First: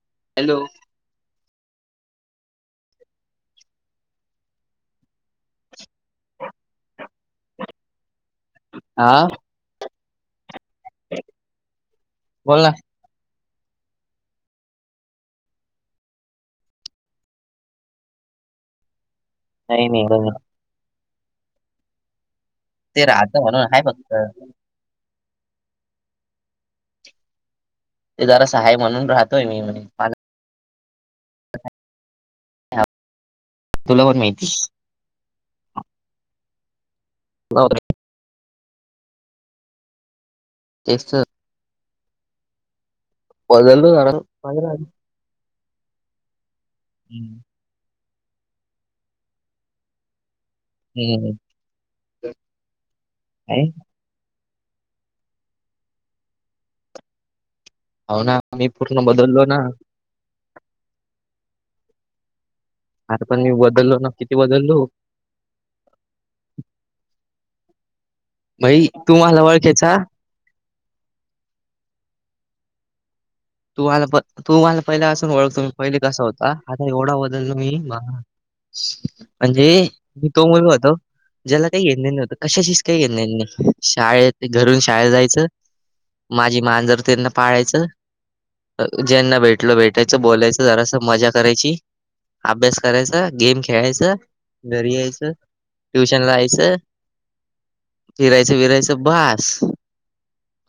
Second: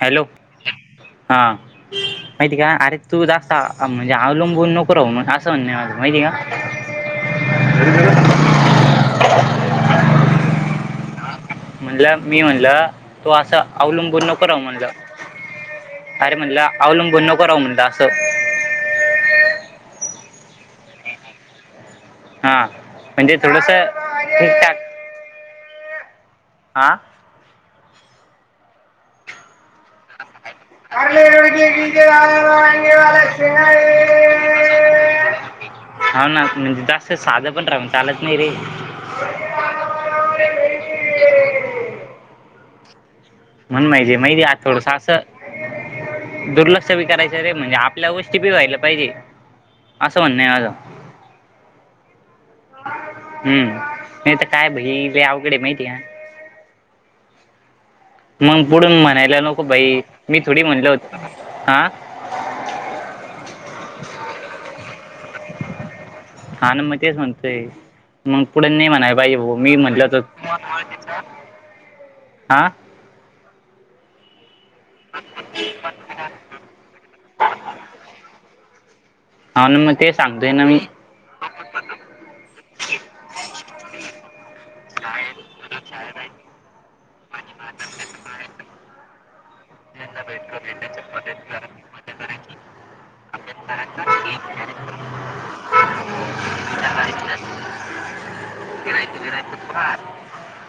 Hello. Hello. हा. माहिती का अरे तू जास्त म्हणजे अवलंबून नको राहू असं म्हणणे माहिती का? आ‌. म्हणलं मी बोल ना म्हणलं तू असं अवलंबून नको राहू म्हणलं. अरे म्हणलं अवलंबून नको राहू म्हणलं असं. नाही नाही [unintelligible] हा ते म्हणजे राहतं म्हणून थोडस आहे फक्त ठीकठाक. आं. ते जरासा हाय म्हणून राहतोय मी म्ह मा कारले [unintelligible] तुला पण माहिती. हा ना म्हणजे जास्त साधं पण राहून चालत नाही रे. तेच त. म्हणून बदललो जरा माहिती माहिती आ थोडस हम्म असं दुर्लक्ष बी करायचं रे म्हणजे आपल्या गोष्टी बी व्हायला पाहिजे, असं म्हणणं आहे माझं. हम्म हम्म, हम्म काय? नाही तर काय बई लई आवघड हाय माहिती. हो ना मग मी पुढून पूर्ण म्हणायला बदललो ना नको बाई मी थोडी म्हणल होत आ. अरे पण मी बदलो ना किती बदलो. हा ना मग तेच म्हणतय. मग पुढे भाई नाही तू म्हणाय मला [unintelligible] मी ओळखायचा म्हटलं तर, आ. तुमला पण तूम्हाला पहिले असून ओळखतो मी पहिले कसा होता. आता एवढा बदल मी म्हणजे हा ना मग ते मी तो सांगतोय मु ना होतो. ज्याला काही लेन देन नवतं कशाशीच काही [unintelligible] शाळेत घरून शाळेेत जायचं. माझी माजर त्यांना पाळायचं. ज्यांना भेटलो भेटायचं बोलायचं जरास मजा करायची. अभ्यास करायचा गेम खेळायच घरी यायचं. ट्युशन लाहायचं फिरायचं विरायचं भास.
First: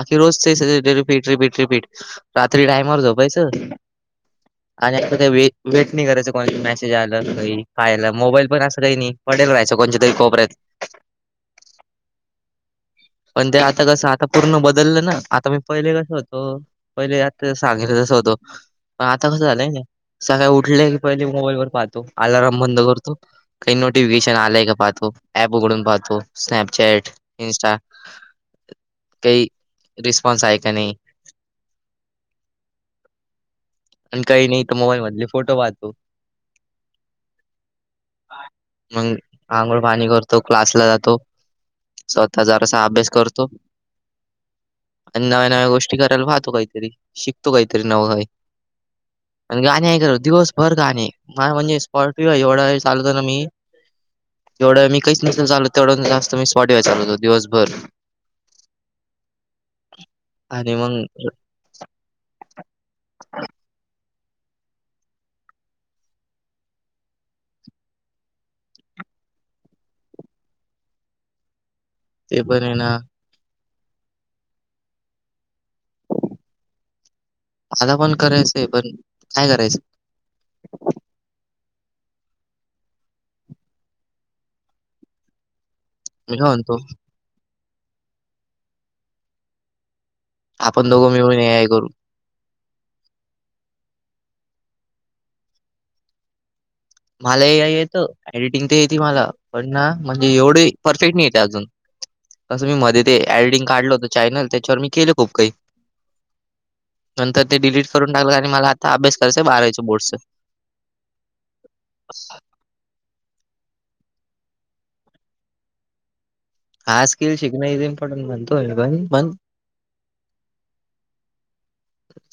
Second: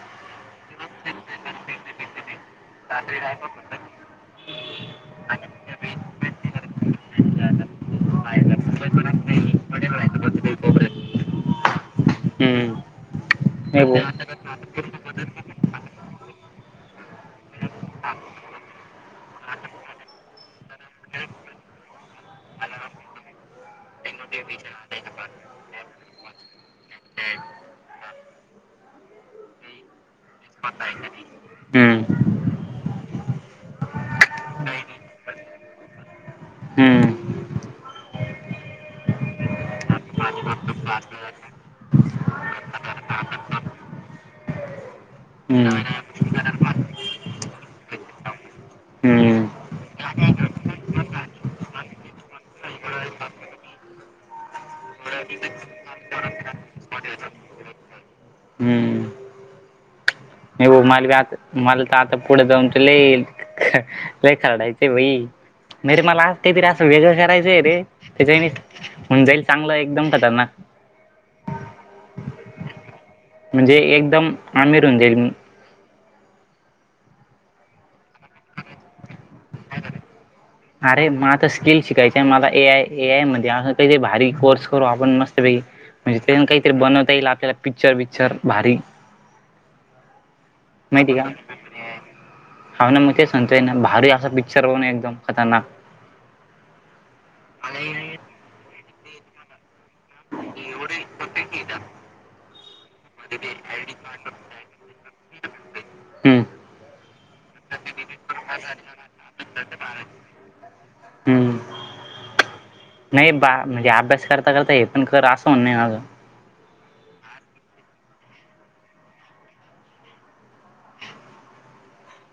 आखी रोज ते रिपीट, रिपीट, रिपीट. रात्री टाइमवर झोपायचं आणि काही वे - वेट नाही करायचं. कोणाचे मेसेज आलं. काही पाहयला. मोबाईल पण असं, काही नाही. पडेल राहायचं. कोणच्या तरी कोपऱ्यात. हम्म पण ते आता कसं. आता पूर्ण बदललं ना. आता मी पहिले कसं, होतो. पहिले, आते सांगितलंस होत पण आता कसं झालंय. सकाळी उठले की, पहिले मोबाईल वर पाहतो. अलाराम बंद करतो. काही नोटिफिकेशन आलंय का? पाहतो. ऍप उघडून पाहतो. स्नॅपचॅट इंस्टा, काही रिस्पॉन्स आहे, का नाही? हम्म. अन् काही नाही, एका मोबाईल मधले फोटो पाहतो. हम्म [inaudible] मंग, आंघोळ पाणी करतो. क्लासला जातो. स्वतः जरासा अभ्यास करतो. अन्, नव्या- नव्या हम्म गोष्टी करायला पाहतो, काहीतरी. शिकतो काहीतरी नवं काही. हम्म आणि गाणे ऐकत राहतो. दिवसभर गाणे. म्हणजे स्पॉटियो एवढा वेळ चालवतो ना, मी. तेवढं वेळ मी काहीच नसत चालवत. तेवढ जास्त मी, स्पॉटिफाय चालवतो, दिवसभर. [inaudible] भो मला बि मग आता, मला तर आता पुढे जाऊन, त लई ख, लई खरडाय ते वई. नाही रे, मला असं काही तरी, असं वेगळं करायचंय रे. त्याच्यानी हुऊन जाईल. चांगलं, एकदम खतरनाक. ते पणये ना म्हणजे एकदम, आमीर होऊन जाईल मी. मला पण करायचंय. पण, काय करायचं. अरे म आता स्किल शिकायचय मला. ए आय, ए आय मध्ये. अस काहीतरी, भारी कोर्स करू आपण, मस्त पैकी. म्हणजे इथ मी येऊन, काय काहीतरी म्हणतो बनवता येईल, आपल्याला. पिक्चर - बिक्चर भारी. आपण दोघं मिळवून, ए आय करू. हा, ना. मग तेच म्हणतोय ना. भारी असा पिक्चर बनवू. एकदम, खतरनाक. मला ए आय येतं. एडिटिंग ते येती मला. पण ना, म्हणजे एवढी परफेक्ट नाही येते अजून. तसं मी मधी ते आयडिंग काढलं होत चॅनल. त्याच्यावर मी केलं खूप काही. हम्म नंतर ते डिलीट करून टाकलं. आणि मला आता अभ्यास करायचा, बारावीचं बोर्डच. हम्म. [unintelligible] नाही बार म्हणजे अभ्यास करता- करता हे पण कर. असं म्हणनय माझं. हा स्किल शिकणं, इज इम्पॉर्टंट म्हणतोय, मी पण. पण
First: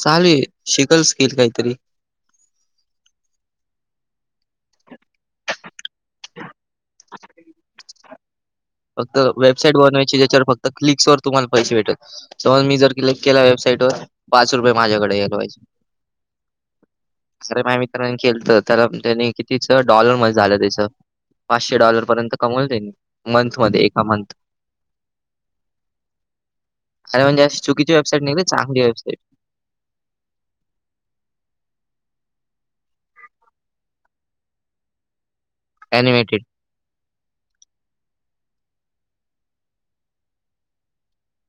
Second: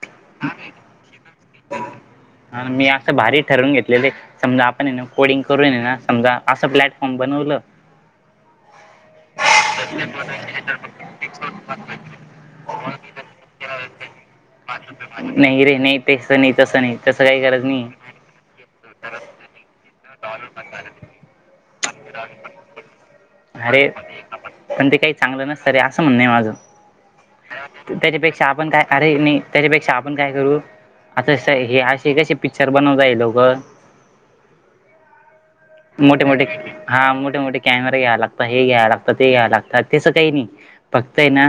चालूय. शिकल स्किल काहीतरी. ह, मी असं भारी ठरवून घेतलेले. समजा, आपण ये ना कोडिंग करून ये ना समजा, असं प्लॅटफॉर्म बनवलं फक्त वेबसाईट बनवायची. ज्याच्यावर फक्त क्लिक्स वर तुम्हाला पैसे भेटेल. समज, मी जर क्लेक् केला, वेबसाईट वर पाच रुपये माझ्याकडे [unintelligible] वायज. नाही रे नाही तसं नाही तसं नाही तसं काही अरे गरज माया नाही. मित्रां केलत, तर त्यानी, कितीच डॉलर मध्ये झालं त्याच. पाचशे डॉलर पर्यंत कमवलं त्यांनी. मंथ मध्ये अरे, एका मंथ पण ते काही चांगलं नसतं रे. असं म्हणणय माझं. अरे म्हणजे अशी [unintelligible] चुकीची वेबसाईट निघाली त्याच्यापेक्षा, आपण चांगली काय वेबसाईट करायचं नाही. त्याच्यापेक्षा आपण काय करू? आता स हे असे कसे? पिक्चर बनवता ये लोकं मोठे- अॅनिमेटेड मोठे, हा मोठे- मोठे कॅमेरे घ्यायला लागत. हे घ्यायला लागत. ते घ्याय लागतात. तसं काही नाही. फक्तय ना.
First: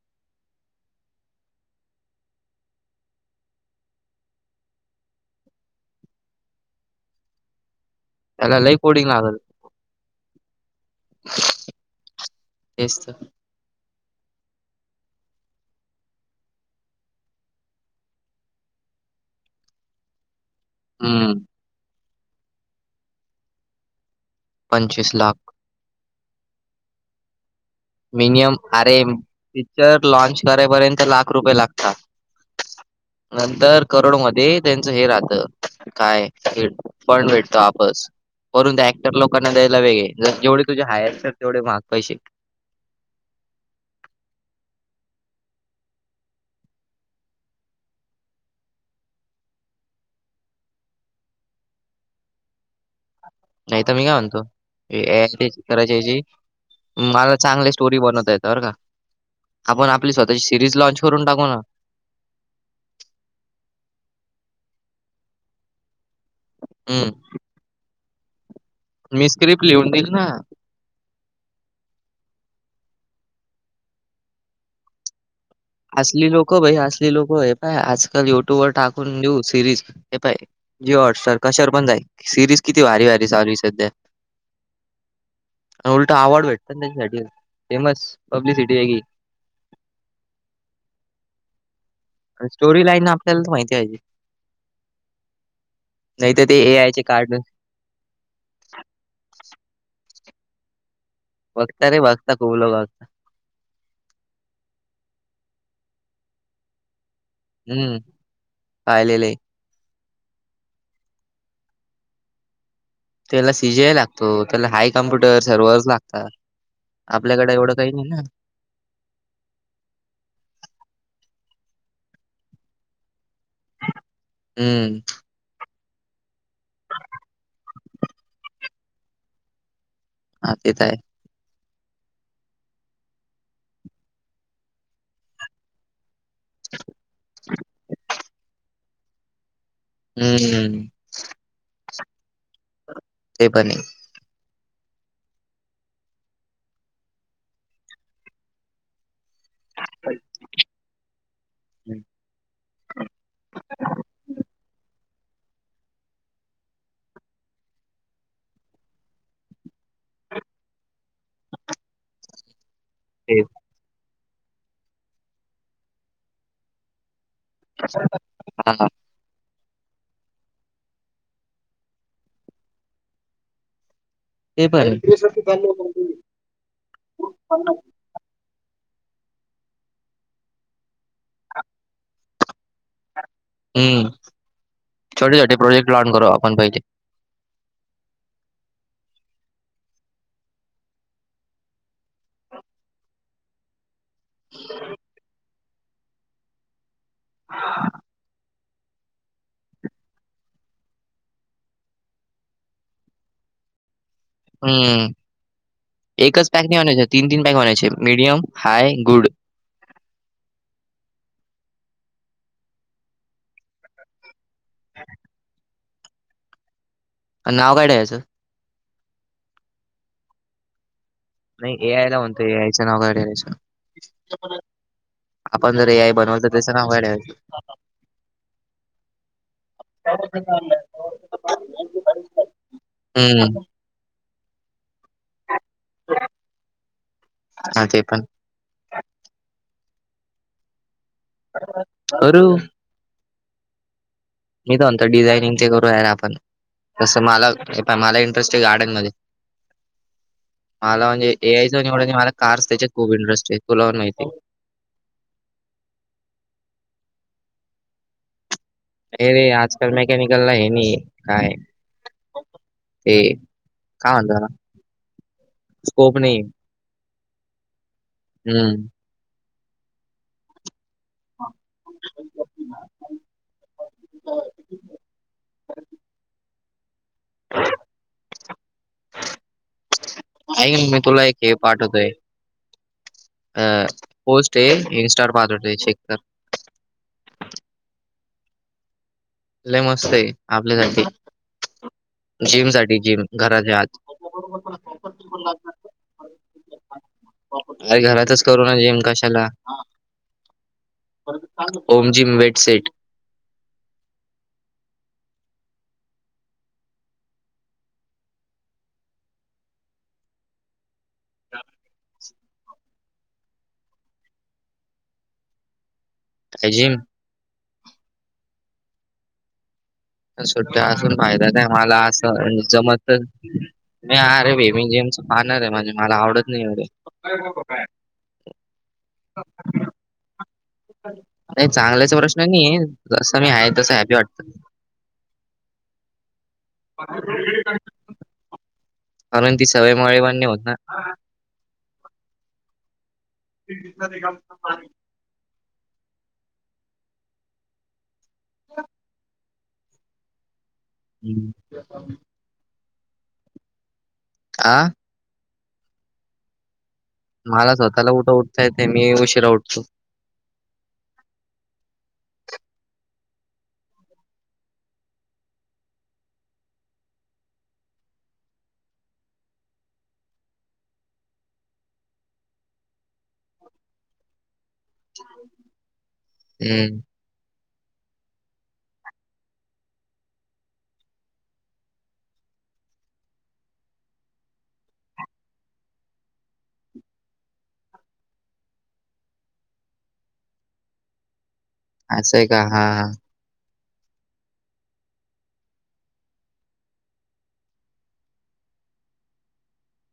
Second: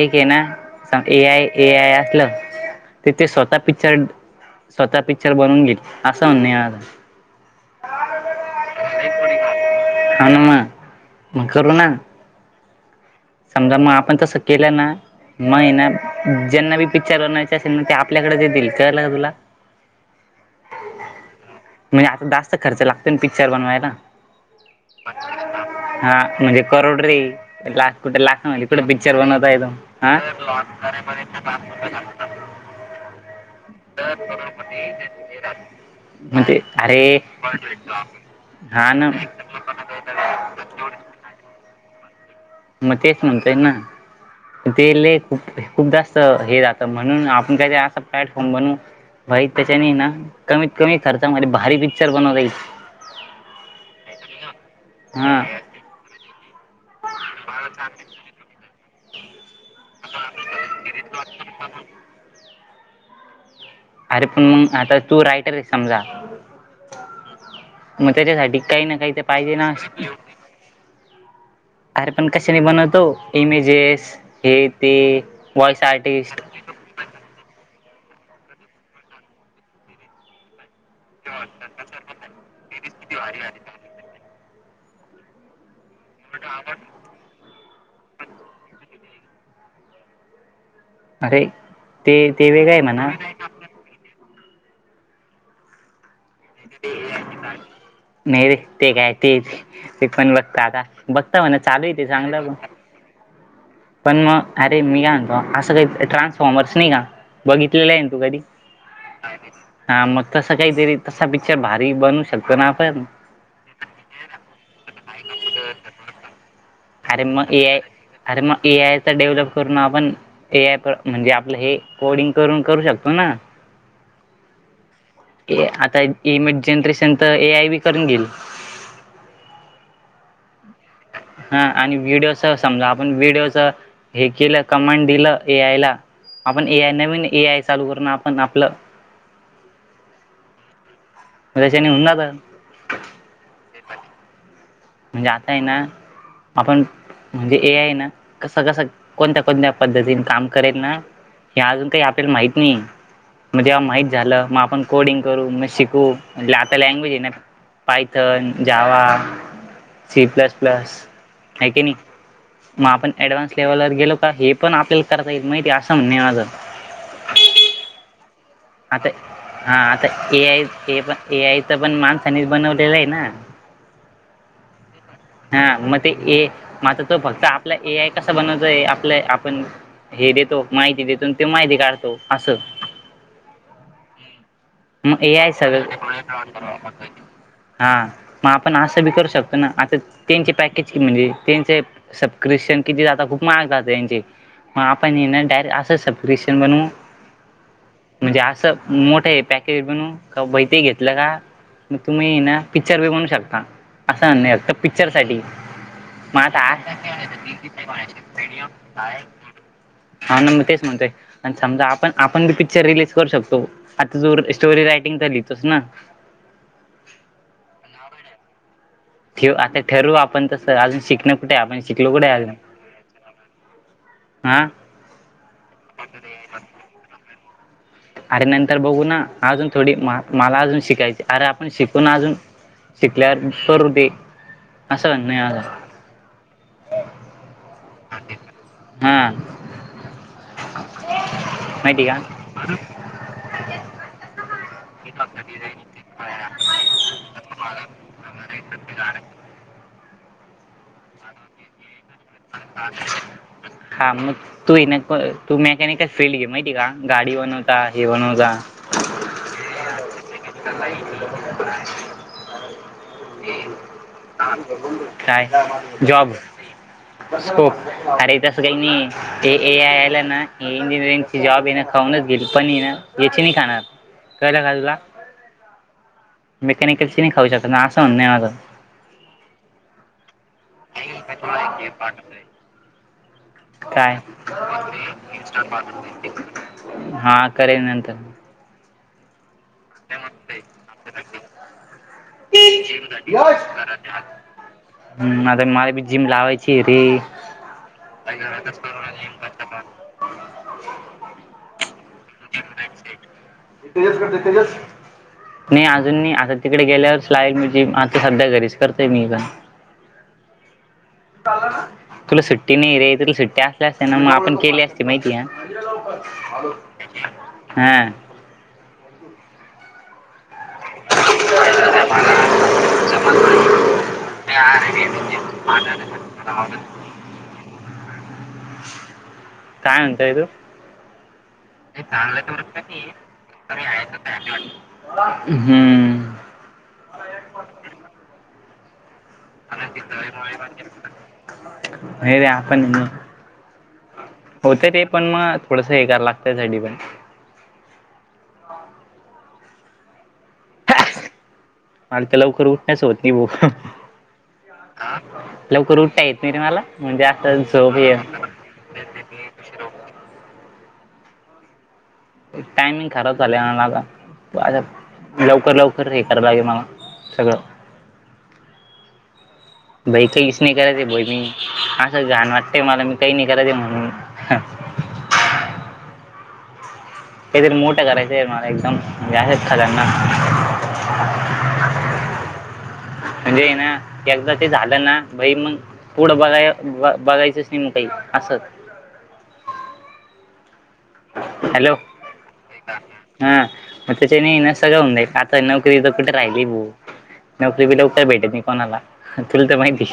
एकय ना. ए आय, ए आय असलं ते ते स्वतः पिक्चर स्वतः पिक्चर बनवून घेइल असं म्हण ये माझं त्याला लई कोडिंग लागल हां ना म. मग करू ना, तेच तर समजा मग आपण तसं केलं ना‌ मग ये ना ज्यांना बी पिक्चर बनवायचं असेल ना ते आपल्याकडंच येतील कळलं का तुला. हम् म्हणजे आता जास्त खर्च लागते ना पिक्चर बनवायला. पंचवीस लाख हा म्हणजे करोड रे! कुठे लाख मिनिमम म्हणले कुठे अरे, पिक्चर बनवत आहे तो पिक्चर हा लॉनच करायपर्यंत लाख रुपये लागतात. नंतर करोडो मध्ये त्यांचं हे राहत काय म्हणजे हे अरे फंड भेटतो वापस वरून त्या हा ना अँक्टर लोकांना द्यायला वेगळे जर जेवढे तुझे हायर असेल तेवढे महाग पैसे मग तेच म्हणतोय ना ते लई खूप खूप जास्त हे जातं म्हणून आपण काय असं प्लॅटफॉर्म बनू भाई त्याच्याने ना कमीत कमी खर्चमध्ये भारी पिक्चर बनवता येईल. नाही तर मी काय म्हणतो हे ए आय हा टेस्ट करायच्या ऐवजी मला चांगली स्टोरी बनवता येतात. तर का हम् आपण आपली स्वतःची सिरीज लॉंन्च करून टाकू ना अरे पण मग आता तू राईटर आहे समजा हं. मग त्याच्यासाठी काही ना काही तर मी पाहिजे स्क्रिप्ट ना. लिहून देईल ना. अरे पण कशाने बनवतो, इमेजेस हे ते. व्हॉइस असली आर्टिस्ट लोकं भाई असली लोकं हे पाय आजकाल युट्यूबवर टाकून देेऊ सिरीज हे पाय. जीओ हॉटस्टार कशावर पण जाईल सिरीज किती भारी भारी चालूये सध्या. आणि उलटा अवॉर्ड भेटत ना त्याच्यासाठी फेमस पब्लिसिटी वेगळी. अरे ते आणि ते वेगळं आहे स्टोरी म्हणा. लाईन आपल्यालाच माहिती पाहिजे. नाही तर ते ए आयचे कार्ड. नाही रे ते काय ते ते कोण बघतं आता. बघता म्हणा चालूये रे तेे बघता चांगलं खूप पण. लोकं बघता. पण मग अरे मी काय म्हणतो असं काही ट्रान्सफॉर्मर्स नाही का? बघितलेलं हं. आहे ना तू कधी. पाहिलेलं आहे. हा मग तसं काहीतरी तसा पिक्चर भारी बनवू शकतो ना आपण. त्याला सीजीआय लागतो त्याला हाय कम्प्युटर सर्व्हर्स लागतात. अरे म आपल्याकडे ए एवढं आय, काही नाही ना. अर म ए आय. डेव्हलप करून आपण ए आय म्हणजे आपलं हे कोडिंग करून करू शकतो ना? हम्म. आता इमेज जनरेशन तर ए आय बी करून घील. हा तेे तर आहे. हा आणि व्हिडिओचं समजा आपण व्हिडिओचं हे केलं कमांड दिलं ए आयला. आपण ए आय नवीन ए आय चालू करू ना आपण आपलं. हम्म्म. तशानी होऊन जातं. ते पण आहे. म्हणजे आता आहे ना आपण म्हणजे ए आय आहे ना कसं कसं. कोणत्या कोणत्या पद्धतीनं काम करेल ना हे अजून हम्म, काही आपल्याला माहीत नाहीये. मग जेव्हा माहीत झालं मग आपण कोडिंग करू मग शिकू. म्हणलं आता लँग्वेज आहे नां पायथंन जावां सी प्लसं प्लसं आहे की नाहीं मंग आपणं ते ऍडव्हान्स लेव्हलवरं गेलो कां हे पणं आपल्यांला करतां येईल माहितीये असं म्हणणं आहे माझं कश्यांला पाहि आंता हां आंता ए आय पणं ए आय तरं पणं माणसानेचं बनवलेलं आहे नां ते पण हां मंग ते आहे. ए मंग आंता तो फक्तं आपलां ए आय कसां बनवाचंय आहे आपलं आपणं हे देतो माहिती देतो आणि तो माहिती काढतो असं हम्मं मंग ए आय सगळं आपण पहिले. हां मंग आपणं असं बी करूं शकतो नां आंता त्यांचे पॅकेज म्हणजे त्यांचे सबस्क्रिप्शन किती आंता खूंप माहांग जातं मंग आपणं ये नां डायरेक्ट असं सबस्क्रिप्शन बनवूं म्हणजे असं मोठेये पॅक हिती घेतलं का मंग तुम्हीये नां पिक्चर बी बनवूं शकतां असं नाहीं फक्तं पिक्चर हम्म सांठी मंग एकच आंता पॅक नाही असं बनवायचे तीन तीन पॅक बनवायचे कायं मीडियम, हाय, पिडीयफ आहे गुड. हां नां मंग तेचं म्हणतंय आणि समजां आपणं आपणं बी पिक्चर रिलीज करूं शकतो आंता जो स्टोरी रायटिंग झालीं तसं नां पणं अवघंड आहे असं ठेव आंता ठरूं आपणं तसं अजूंन शिकणं कुठे नाहीं आपण ए आय शिकलो ला कुठे म्हणतो अजून ए आयचं नावग ए आयचं हा आपणं जरं एक आय बनवलं तरं तेचं तरं लंय अवघडं आहे अरे नंतर बघूं नां अजूंन थोडी मला अजूंन शिकायची अरे आपणं शिकूंन अजूंन शिकल्यांवरं हम्म करूं ते असं म्हंणन आहे माझं हां ते कणं हम्मं हळू मीत म्हणंतो डिझायनिंग ते करूंया नां आपणं जसं मलां पणं मलां इंटरेस्ट आहे गार्डन मध्यें मलां म्हणजे ए आयचं निवडूंन मलां कार्स त्यांच्यात खूंप इंडस्ट्री आहे तुलां पणं हा माहिती मग आहे तू ये तू मेकॅनिकल फील्ड घे माहिती आहे कां गांडी बनवतां हे बनवतां हे रे आंजकांल मेकॅनिकलला हे नाहीं कायं ते कायं म्हंनतां त्यांला काय स्कोप जॉब नाहीं आहे स्कोप अरे तसं कांहीं मी ते ए आय आयलां नां इंजिनिअरिंग ची जॉब येणं खाऊंनच गेली पणं ये यांची नाहीं खाणांर कळलं कां तुलां ह [unintelligible] मेकॅनिकल ची नाही खाऊं शकतातं नां असं म्हंणन आहे माझं आईन मी तुलां एक हे पाठवतोय अ काय पोस्ट आहे इनस्टां वरं पादरदेची चेक करं हां करूंयां नंतर लय म मस्त आहे आपल्यासाठी जिम साठी जिम म घराच्या आत [unintelligible] हम्मं आंता माला बी जिम लावायची रे अरे घरां तचं करुं नां जीम कशांला ओम ची मिमिटं सेेट दि तेजसकडे तेजस नाही अजून नाही, आता तिकडे गेल्यावरच लागल [unintelligible] म्हजे आता सध्या घरीच करतोय मी पण. रीकाम आहे [unintelligible] तुला सुट्टी नाही रे, तुला सुट्टी असल्या असते ना मग आपण केली असती माहिती ह. काय जिम हम्म [unintelligible] सुट्ट्या असून फायदा नाही, मला असं जमत- मी आ रे भी [unintelligible] म्युझियम पाहणार आहे म्हणजे मला आवडत नाही अरे. [unintelligible] काय मनतय तू? नाही चांगल्याचा प्रश्न नाहीये, जस मी आहे तस हॅपी वाटत. हम्म. अन ती सवय मवा नाही होत ना [unintelligible] हे रे आपण- तेिा पा होत [unintelligible] ते पण मग थोडं हे करायला लागतय [unintelligible] अ [unintelligible] [inaudible] हम्म [unintelligible] आला तर लवकर उठण्याचं होत नाही ब [unintelligible] आ.. लवकर उठता येत नाही रे मला, म्हणजे आता झोप- [unintelligible] आहे मी उशिरा उठतो. टायमिंग खराब झालेन आता [unintelligible] लवकर लवकर हे करा लागे [unintelligible] मला सगळं. भाई काहीच नाही करायचं बई मी असं जाण वाटतंय मला मी काही नाही करायच म्हणून [unintelligible] हम्म. काहीतरी मोठं करायचं आहे मला एकदम, म्हणजे असच खजना. म्हणजे ना एकदा ते झालं ना, भाई मग- पुढं बघाय बघायचंच नाही मग, काही असं. हॅलो? असं आहे का? हा. हा मग त्याच्याने इस्टगऊ [unintelligible] जाई आता नोकरी तोक राहिली भऊ नोकरी बी लवकर भेटेत नाही, कोणाला तुला तर माहिती.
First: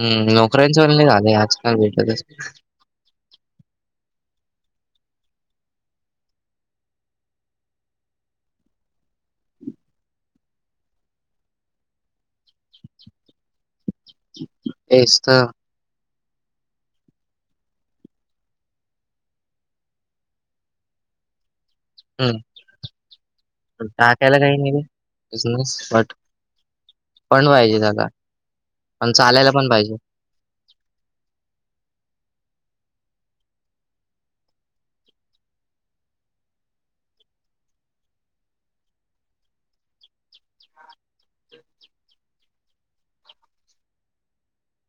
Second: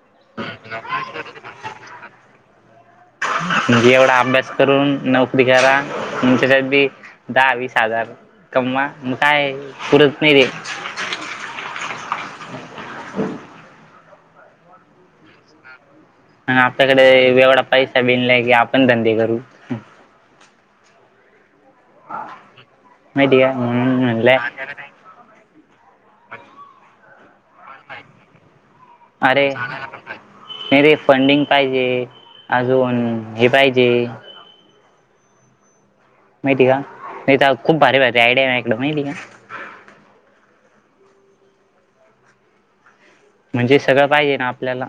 हम्म.. नोकऱ्यांच पण लय झालंय आजकाल भेटतच नाही. म्हणजे एवढा अभ्यास करून नोकरी करा, त्याच्यात बी दहा, वीस हजार- कमवा, मग काय पुरत नाही ते. एसत [unintelligible] हम [unintelligible] [inaudible] मग आपल्याकडे एवढा पैसा बिनलाय की आपण धंदे करू. माहिती का हम् म्हणून म्हणलंय टाकायला काही नाही बिझनेस बट [unintelligible] पण पाहिजे त्याला, अन अरे चालायला पण पाहिजे. नाही रे फंडिंग पाहिजे, अजून हे पाहिजे. माहितीय का, नाही खूप भारी, भारी आयडिया आहे माझ्याकडे माहिती का? म्हणजे सगळं पाहिजे ना आपल्याला.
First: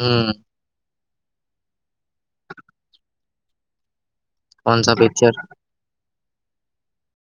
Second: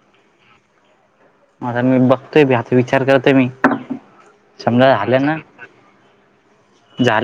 हम. मझ मी बघतोयी हचा विचार करतोय मी, समजा कोणचा झाल पिक्चर ना- झाल-